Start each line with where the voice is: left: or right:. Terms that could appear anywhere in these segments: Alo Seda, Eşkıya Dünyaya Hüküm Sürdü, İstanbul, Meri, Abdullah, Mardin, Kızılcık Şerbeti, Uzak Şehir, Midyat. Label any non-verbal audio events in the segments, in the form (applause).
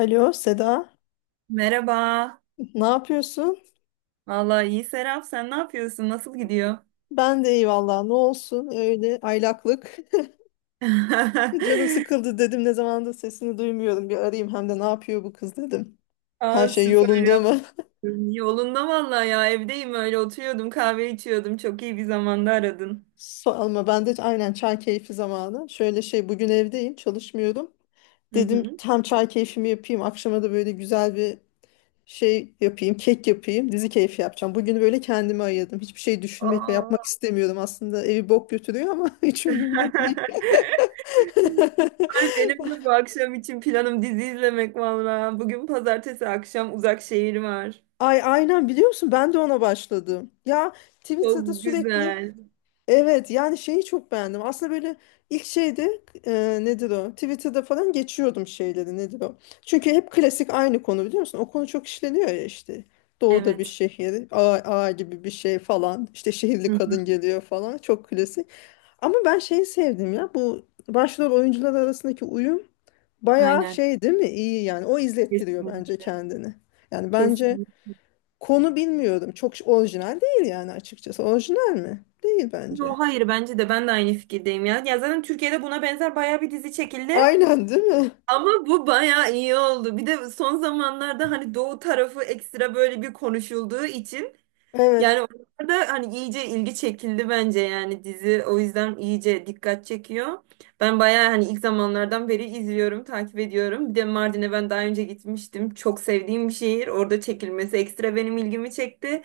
left: Alo Seda,
right: Merhaba.
left: ne yapıyorsun?
right: Vallahi iyi Serap. Sen ne yapıyorsun? Nasıl gidiyor?
left: Ben de iyi vallahi ne olsun öyle aylaklık. (laughs) Canım
right: (laughs)
left: sıkıldı dedim ne zamandır sesini duymuyorum bir arayayım hem de ne yapıyor bu kız dedim. Her
right: Aa,
left: şey
right: süper
left: yolunda mı? (laughs)
right: yaptın. Yolunda vallahi ya. Evdeyim öyle oturuyordum. Kahve içiyordum. Çok iyi bir zamanda aradın.
left: Sorma ben de aynen çay keyfi zamanı. Şöyle şey bugün evdeyim çalışmıyorum.
right: Hı
left: Dedim
right: hı.
left: hem çay keyfimi yapayım akşama da böyle güzel bir şey yapayım, kek yapayım, dizi keyfi yapacağım. Bugünü böyle kendime ayırdım. Hiçbir şey düşünmek ve yapmak
right: Aa.
left: istemiyorum. Aslında evi bok götürüyor ama (laughs) hiç umurumda değil. (laughs)
right: (laughs) Ay, benim de bu akşam için planım dizi izlemek vallahi. Bugün pazartesi akşam Uzak Şehir var.
left: Ay aynen biliyor musun? Ben de ona başladım. Ya Twitter'da
right: Çok
left: sürekli.
right: güzel.
left: Evet, yani şeyi çok beğendim. Aslında böyle ilk şeyde nedir o? Twitter'da falan geçiyordum şeyleri nedir o? Çünkü hep klasik aynı konu biliyor musun? O konu çok işleniyor ya işte. Doğuda bir
right: Evet.
left: şehir, ağa, ağa gibi bir şey falan. İşte şehirli
right: Hı hı.
left: kadın geliyor falan. Çok klasik. Ama ben şeyi sevdim ya. Bu başrol oyuncular arasındaki uyum bayağı
right: Aynen.
left: şey değil mi? İyi yani. O izlettiriyor bence
right: Kesinlikle.
left: kendini. Yani bence
right: Kesinlikle.
left: konu bilmiyorum. Çok orijinal değil yani açıkçası. Orijinal mi? Değil
right: Yo,
left: bence.
right: hayır bence de ben de aynı fikirdeyim ya. Ya zaten Türkiye'de buna benzer baya bir dizi çekildi.
left: Aynen değil mi?
right: Ama bu baya iyi oldu. Bir de son zamanlarda hani Doğu tarafı ekstra böyle bir konuşulduğu için
left: Evet.
right: yani orada hani iyice ilgi çekildi bence, yani dizi o yüzden iyice dikkat çekiyor. Ben bayağı hani ilk zamanlardan beri izliyorum, takip ediyorum. Bir de Mardin'e ben daha önce gitmiştim. Çok sevdiğim bir şehir. Orada çekilmesi ekstra benim ilgimi çekti.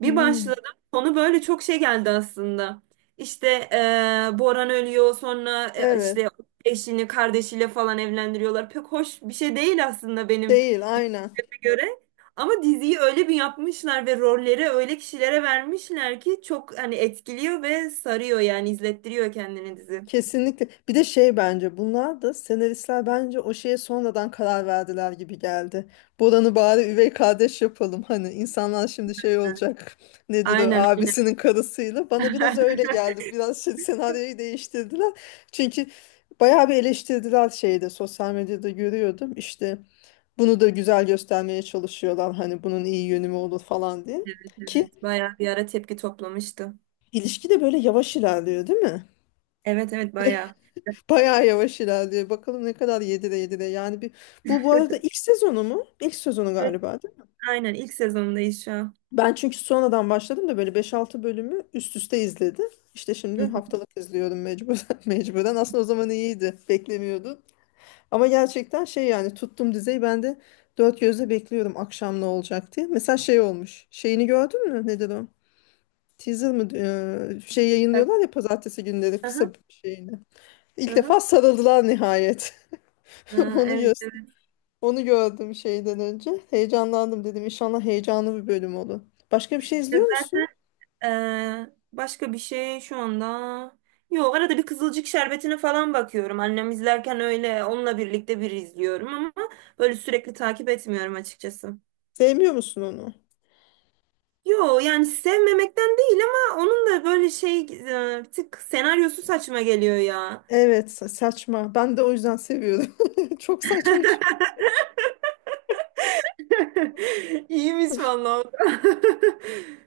right: Bir
left: Hmm.
right: başladım. Konu böyle çok şey geldi aslında. İşte Boran ölüyor, sonra
left: Evet.
right: işte eşini kardeşiyle falan evlendiriyorlar. Pek hoş bir şey değil aslında benim
left: Değil aynen.
right: düşünceme göre. Ama diziyi öyle bir yapmışlar ve rolleri öyle kişilere vermişler ki çok hani etkiliyor ve sarıyor, yani izlettiriyor kendini dizi.
left: Kesinlikle. Bir de şey bence bunlar da senaristler bence o şeye sonradan karar verdiler gibi geldi. Boran'ı bari üvey kardeş yapalım. Hani insanlar şimdi şey olacak. (laughs) Nedir o
right: Aynen, aynen.
left: abisinin karısıyla. Bana biraz öyle
right: (laughs)
left: geldi. Biraz şey, senaryoyu değiştirdiler. Çünkü bayağı bir eleştirdiler şeyde sosyal medyada görüyordum. İşte bunu da güzel göstermeye çalışıyorlar. Hani bunun iyi yönü mü olur falan diye.
right: Evet,
left: Ki
right: evet. Bayağı bir ara tepki toplamıştı.
left: İlişki de böyle yavaş ilerliyor değil mi?
right: Evet evet bayağı.
left: Bayağı yavaş ilerliyor. Bakalım ne kadar yedire yedire. Yani bu arada ilk
right: (laughs)
left: sezonu mu? İlk sezonu
right: Evet,
left: galiba değil mi?
right: aynen ilk sezondayız şu an.
left: Ben çünkü sonradan başladım da böyle beş altı bölümü üst üste izledim. İşte şimdi
right: (laughs)
left: haftalık izliyorum mecburen. (laughs) Mecburen. Aslında o zaman iyiydi. Beklemiyordum. Ama gerçekten şey yani tuttum dizeyi ben de dört gözle bekliyorum akşam ne olacak diye. Mesela şey olmuş. Şeyini gördün mü? Nedir o? Teaser mı? Şey yayınlıyorlar ya pazartesi günleri
right: Aha,
left: kısa bir şeyini. İlk
right: aha.
left: defa sarıldılar nihayet. (laughs)
right: Aa,
left: Onu
right: evet
left: gö-
right: evet.
left: onu gördüm şeyden önce. Heyecanlandım dedim. İnşallah heyecanlı bir bölüm olur. Başka bir şey izliyor musun?
right: Zaten Ee, başka bir şey şu anda. Yok, arada bir Kızılcık Şerbeti'ne falan bakıyorum. Annem izlerken öyle onunla birlikte bir izliyorum ama böyle sürekli takip etmiyorum açıkçası.
left: Sevmiyor musun onu?
right: Yo, yani sevmemekten değil ama onun da böyle şey bir tık senaryosu saçma geliyor ya.
left: Evet, saçma. Ben de o yüzden seviyorum. (laughs) Çok saçma.
right: (laughs) İyiymiş vallahi. O da. (laughs)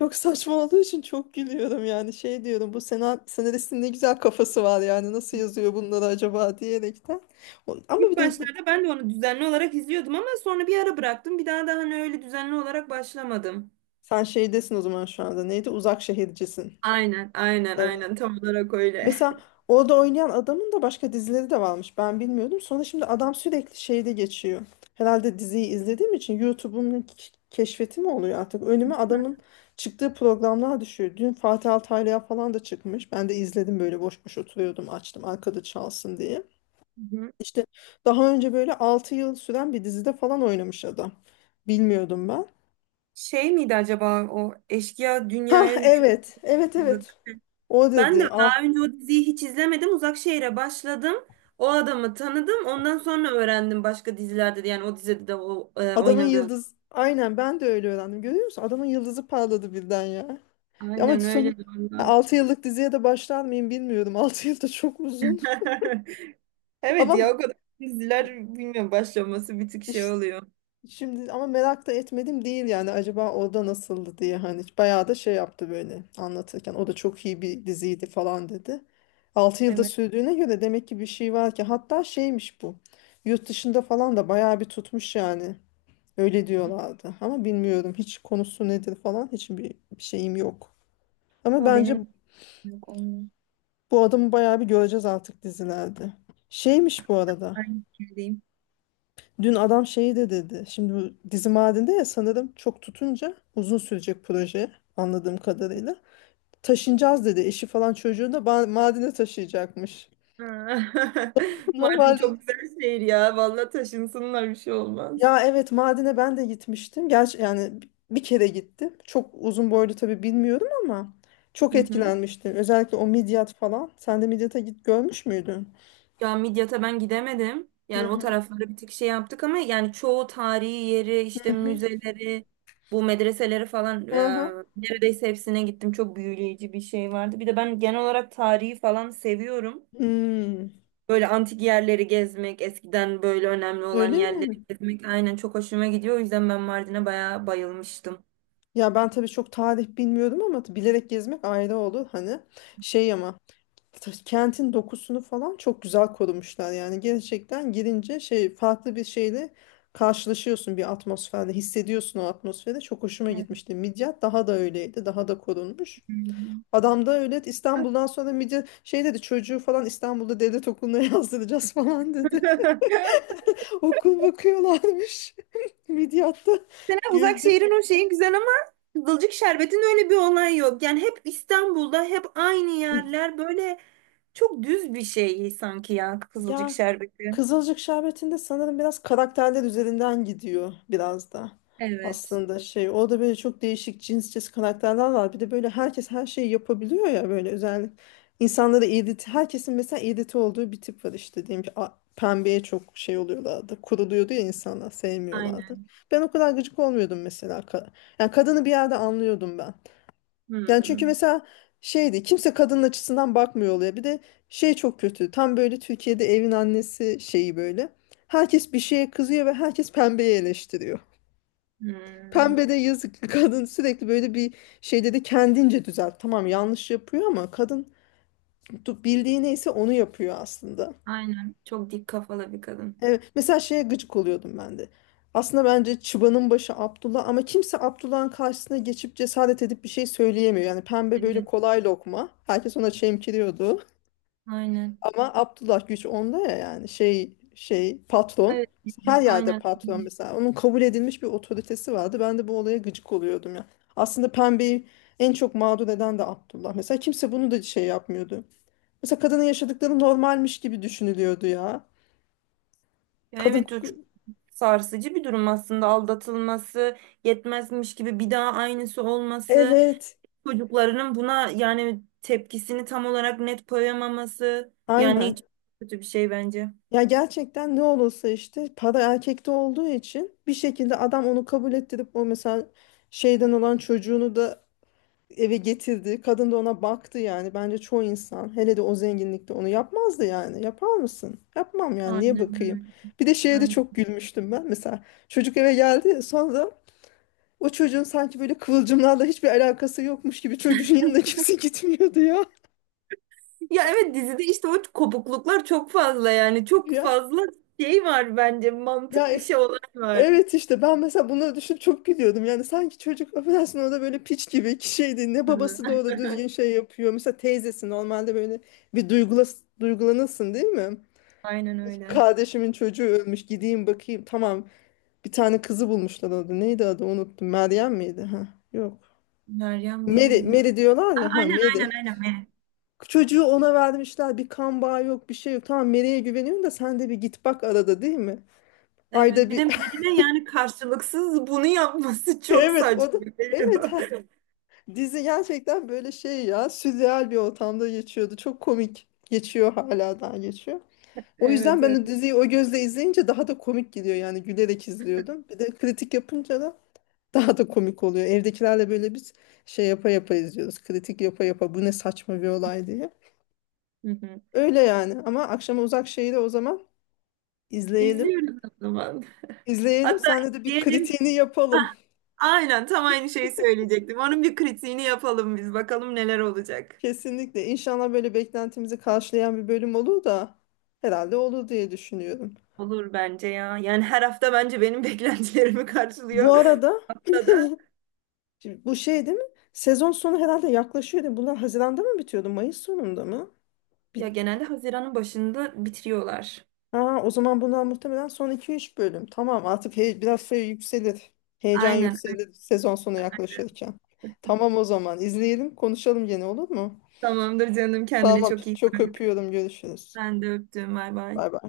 left: Çok saçma olduğu için çok gülüyorum yani. Şey diyorum bu senaristin ne güzel kafası var yani. Nasıl yazıyor bunları acaba diyerekten. Ama
right: İlk
left: bir de
right: başlarda ben de onu düzenli olarak izliyordum ama sonra bir ara bıraktım. Bir daha da hani öyle düzenli olarak başlamadım.
left: sen şeydesin o zaman şu anda. Neydi? Uzak şehircisin.
right: Aynen, aynen, aynen. Tam olarak öyle.
left: Mesela orada oynayan adamın da başka dizileri de varmış. Ben bilmiyordum. Sonra şimdi adam sürekli şeyde geçiyor. Herhalde diziyi izlediğim için YouTube'un keşfeti mi oluyor artık? Önüme adamın çıktığı programlar düşüyor. Dün Fatih Altaylı'ya falan da çıkmış. Ben de izledim böyle boş boş oturuyordum açtım arkada çalsın diye.
right: Hı hı.
left: İşte daha önce böyle 6 yıl süren bir dizide falan oynamış adam. Bilmiyordum ben.
right: Şey miydi acaba o eşkıya
left: Ha
right: dünyaya hüküm
left: evet. Evet
right: sürdü?
left: evet. O
right: Ben de
left: dedi. Ah,
right: daha önce o diziyi hiç izlemedim. Uzak Şehir'e başladım. O adamı tanıdım. Ondan sonra öğrendim başka dizilerde de, yani o dizide de
left: adamın
right: oynadığını.
left: yıldız. Aynen ben de öyle öğrendim. Görüyor musun? Adamın yıldızı parladı birden ya. Ama
right: Aynen
left: son
right: öyle valla.
left: 6 yıllık diziye de başlar mıyım bilmiyorum. (laughs) 6 yıl da çok uzun. (laughs)
right: (laughs) Evet
left: Ama
right: ya, o kadar diziler bilmiyorum, başlaması bir tık şey
left: iş-
right: oluyor.
left: şimdi ama merak da etmedim değil yani acaba orada nasıldı diye hani bayağı da şey yaptı böyle anlatırken. O da çok iyi bir diziydi falan dedi. 6 yılda
right: Evet.
left: sürdüğüne göre demek ki bir şey var ki hatta şeymiş bu. Yurt dışında falan da bayağı bir tutmuş yani. Öyle diyorlardı ama bilmiyorum hiç konusu nedir falan hiçbir bir şeyim yok. Ama
right: O
left: bence
right: benim yok olmuyor.
left: bu adamı bayağı bir göreceğiz artık dizilerde. Şeymiş bu arada.
right: Aynı fikirdeyim.
left: Dün adam şeyi de dedi. Şimdi bu dizi madinde ya sanırım çok tutunca uzun sürecek proje anladığım kadarıyla. Taşınacağız dedi. Eşi falan çocuğunu da madine taşıyacakmış.
right: Ha.
left: (laughs)
right: (laughs) Mardin
left: Normalde
right: çok güzel şehir ya. Vallahi taşınsınlar, bir şey olmaz.
left: ya evet Mardin'e ben de gitmiştim. Gerçi yani bir kere gittim. Çok uzun boylu tabii bilmiyorum ama çok
right: Hı hı.
left: etkilenmiştim. Özellikle o Midyat falan. Sen de Midyat'a git görmüş müydün?
right: Ya Midyat'a ben gidemedim.
left: Hı
right: Yani o
left: hı.
right: tarafları bir tık şey yaptık ama yani çoğu tarihi yeri, işte müzeleri, bu medreseleri falan,
left: Aha.
right: neredeyse hepsine gittim. Çok büyüleyici bir şey vardı. Bir de ben genel olarak tarihi falan seviyorum.
left: Hmm.
right: Böyle antik yerleri gezmek, eskiden böyle önemli olan
left: Öyle mi?
right: yerleri gezmek aynen çok hoşuma gidiyor. O yüzden ben Mardin'e bayağı bayılmıştım.
left: Ya ben tabii çok tarih bilmiyordum ama bilerek gezmek ayrı olur hani. Şey ama kentin dokusunu falan çok güzel korumuşlar. Yani gerçekten girince şey farklı bir şeyle karşılaşıyorsun bir atmosferle hissediyorsun o atmosferi. Çok hoşuma gitmişti. Midyat daha da öyleydi. Daha da korunmuş. Adam da öyle İstanbul'dan sonra Midyat şey dedi çocuğu falan İstanbul'da devlet okuluna (laughs) yazdıracağız falan dedi.
right: (laughs)
left: (laughs) Okul bakıyorlarmış. (laughs) Midyatta
right: Mesela
left: güldüm.
right: Uzakşehir'in o şeyi güzel ama Kızılcık Şerbet'in öyle bir olay yok. Yani hep İstanbul'da hep aynı yerler, böyle çok düz bir şey sanki ya Kızılcık
left: Ya
right: Şerbeti.
left: Kızılcık Şerbeti'nde sanırım biraz karakterler üzerinden gidiyor biraz da
right: Evet.
left: aslında şey. Orada böyle çok değişik cinsçesi karakterler var. Bir de böyle herkes her şeyi yapabiliyor ya böyle özellikle insanları irite, herkesin mesela irite olduğu bir tip var işte diyelim ki pembeye çok şey oluyorlardı. Kuruluyordu ya insanlar sevmiyorlardı.
right: Aynen.
left: Ben o kadar gıcık olmuyordum mesela. Yani kadını bir yerde anlıyordum ben. Yani çünkü
right: Hmm.
left: mesela şeydi kimse kadının açısından bakmıyor oluyor. Bir de şey çok kötü. Tam böyle Türkiye'de evin annesi şeyi böyle. Herkes bir şeye kızıyor ve herkes pembeyi eleştiriyor. (laughs)
right: Hmm.
left: Pembe de yazık (laughs) kadın sürekli böyle bir şeyde de kendince düzelt. Tamam yanlış yapıyor ama kadın bildiği neyse onu yapıyor aslında.
right: Aynen. Çok dik kafalı bir kadın.
left: Evet, mesela şeye gıcık oluyordum ben de. Aslında bence çıbanın başı Abdullah ama kimse Abdullah'ın karşısına geçip cesaret edip bir şey söyleyemiyor. Yani pembe böyle
right: Evet.
left: kolay lokma. Herkes ona çemkiriyordu.
right: Aynen.
left: Ama Abdullah güç onda ya yani şey şey patron.
right: Evet.
left: Her yerde
right: Aynen.
left: patron mesela. Onun kabul edilmiş bir otoritesi vardı. Ben de bu olaya gıcık oluyordum ya. Aslında pembeyi en çok mağdur eden de Abdullah. Mesela kimse bunu da şey yapmıyordu. Mesela kadının yaşadıkları normalmiş gibi düşünülüyordu ya.
right: Ya
left: Kadın,
right: evet, o çok sarsıcı bir durum aslında, aldatılması, yetmezmiş gibi bir daha aynısı olması,
left: evet,
right: çocuklarının buna yani tepkisini tam olarak net koyamaması, yani
left: aynen.
right: hiç kötü bir şey bence.
left: Ya gerçekten ne olursa işte para erkekte olduğu için bir şekilde adam onu kabul ettirip o mesela şeyden olan çocuğunu da eve getirdi. Kadın da ona baktı yani. Bence çoğu insan hele de o zenginlikte onu yapmazdı yani. Yapar mısın? Yapmam yani. Niye bakayım?
right: Aynen
left: Bir de
right: öyle.
left: şeye de
right: Aynen.
left: çok gülmüştüm ben. Mesela çocuk eve geldi. Sonra o çocuğun sanki böyle kıvılcımlarla hiçbir alakası yokmuş gibi çocuğun yanına (laughs) kimse gitmiyordu ya.
right: Ya evet, dizide işte o kopukluklar çok fazla, yani çok
left: Ya
right: fazla şey var bence,
left: ya
right: mantık dışı olay var.
left: evet işte ben mesela bunları düşünüp çok gülüyordum. Yani sanki çocuk affedersin orada böyle piç gibi ki şeydi. Ne
right: Hı.
left: babası da orada düzgün
right: (laughs)
left: şey yapıyor. Mesela teyzesi normalde böyle bir duygulanırsın değil mi?
right: Aynen öyle.
left: Kardeşimin çocuğu ölmüş. Gideyim bakayım. Tamam. Bir tane kızı bulmuşlar orada. Neydi adı? Unuttum. Meryem miydi? Ha, yok.
right: Meryem değil
left: Meri,
right: ya.
left: Meri diyorlar
right: A-
left: ya. Ha,
right: Aynen aynen
left: Meri.
right: aynen Meryem.
left: Çocuğu ona vermişler. Bir kan bağı yok, bir şey yok. Tamam Meri'ye güveniyorum da sen de bir git bak arada değil mi?
right: Evet,
left: Ayda
right: bir
left: bir.
right: de
left: (laughs)
right: birine yani karşılıksız bunu yapması (laughs) çok
left: Evet o da.
right: saçma
left: Evet.
right: geliyor.
left: Ha.
right: (laughs)
left: Dizi gerçekten böyle şey ya. Sürreal bir ortamda geçiyordu. Çok komik. Geçiyor hala daha geçiyor. O yüzden
right: Evet
left: ben
right: evet.
left: o diziyi o gözle izleyince daha da komik geliyor yani gülerek izliyordum. Bir de kritik yapınca da (laughs) daha da komik oluyor. Evdekilerle böyle biz şey yapa yapa izliyoruz. Kritik yapa yapa bu ne saçma bir olay diye.
right: Hı hı.
left: Öyle yani ama akşama uzak şeyi de o zaman izleyelim.
right: İzliyoruz o zaman.
left: İzleyelim
right: Hatta
left: senle de bir
right: izleyelim.
left: kritiğini
right: (laughs) A-
left: yapalım.
right: Aynen, tam aynı şeyi söyleyecektim. Onun bir kritiğini yapalım biz. Bakalım neler olacak.
left: Kesinlikle. İnşallah böyle beklentimizi karşılayan bir bölüm olur da herhalde olur diye düşünüyorum.
right: Olur bence ya. Yani her hafta bence benim (laughs) beklentilerimi
left: Bu
right: karşılıyor.
left: arada
right: Hatta da
left: şimdi bu şey değil mi? Sezon sonu herhalde yaklaşıyor değil mi? Bunlar Haziran'da mı bitiyordu? Mayıs sonunda mı?
right: ya genelde Haziran'ın başında bitiriyorlar.
left: Aa, o zaman bundan muhtemelen son iki üç bölüm. Tamam artık biraz şey yükselir. Heyecan
right: Aynen.
left: yükselir sezon sonu yaklaşırken. Tamam o zaman izleyelim konuşalım gene olur mu?
right: Tamamdır canım, kendine
left: Tamam
right: çok iyi
left: çok
right: bak.
left: öpüyorum görüşürüz.
right: Ben de öptüm. Bay bay.
left: Bay bay.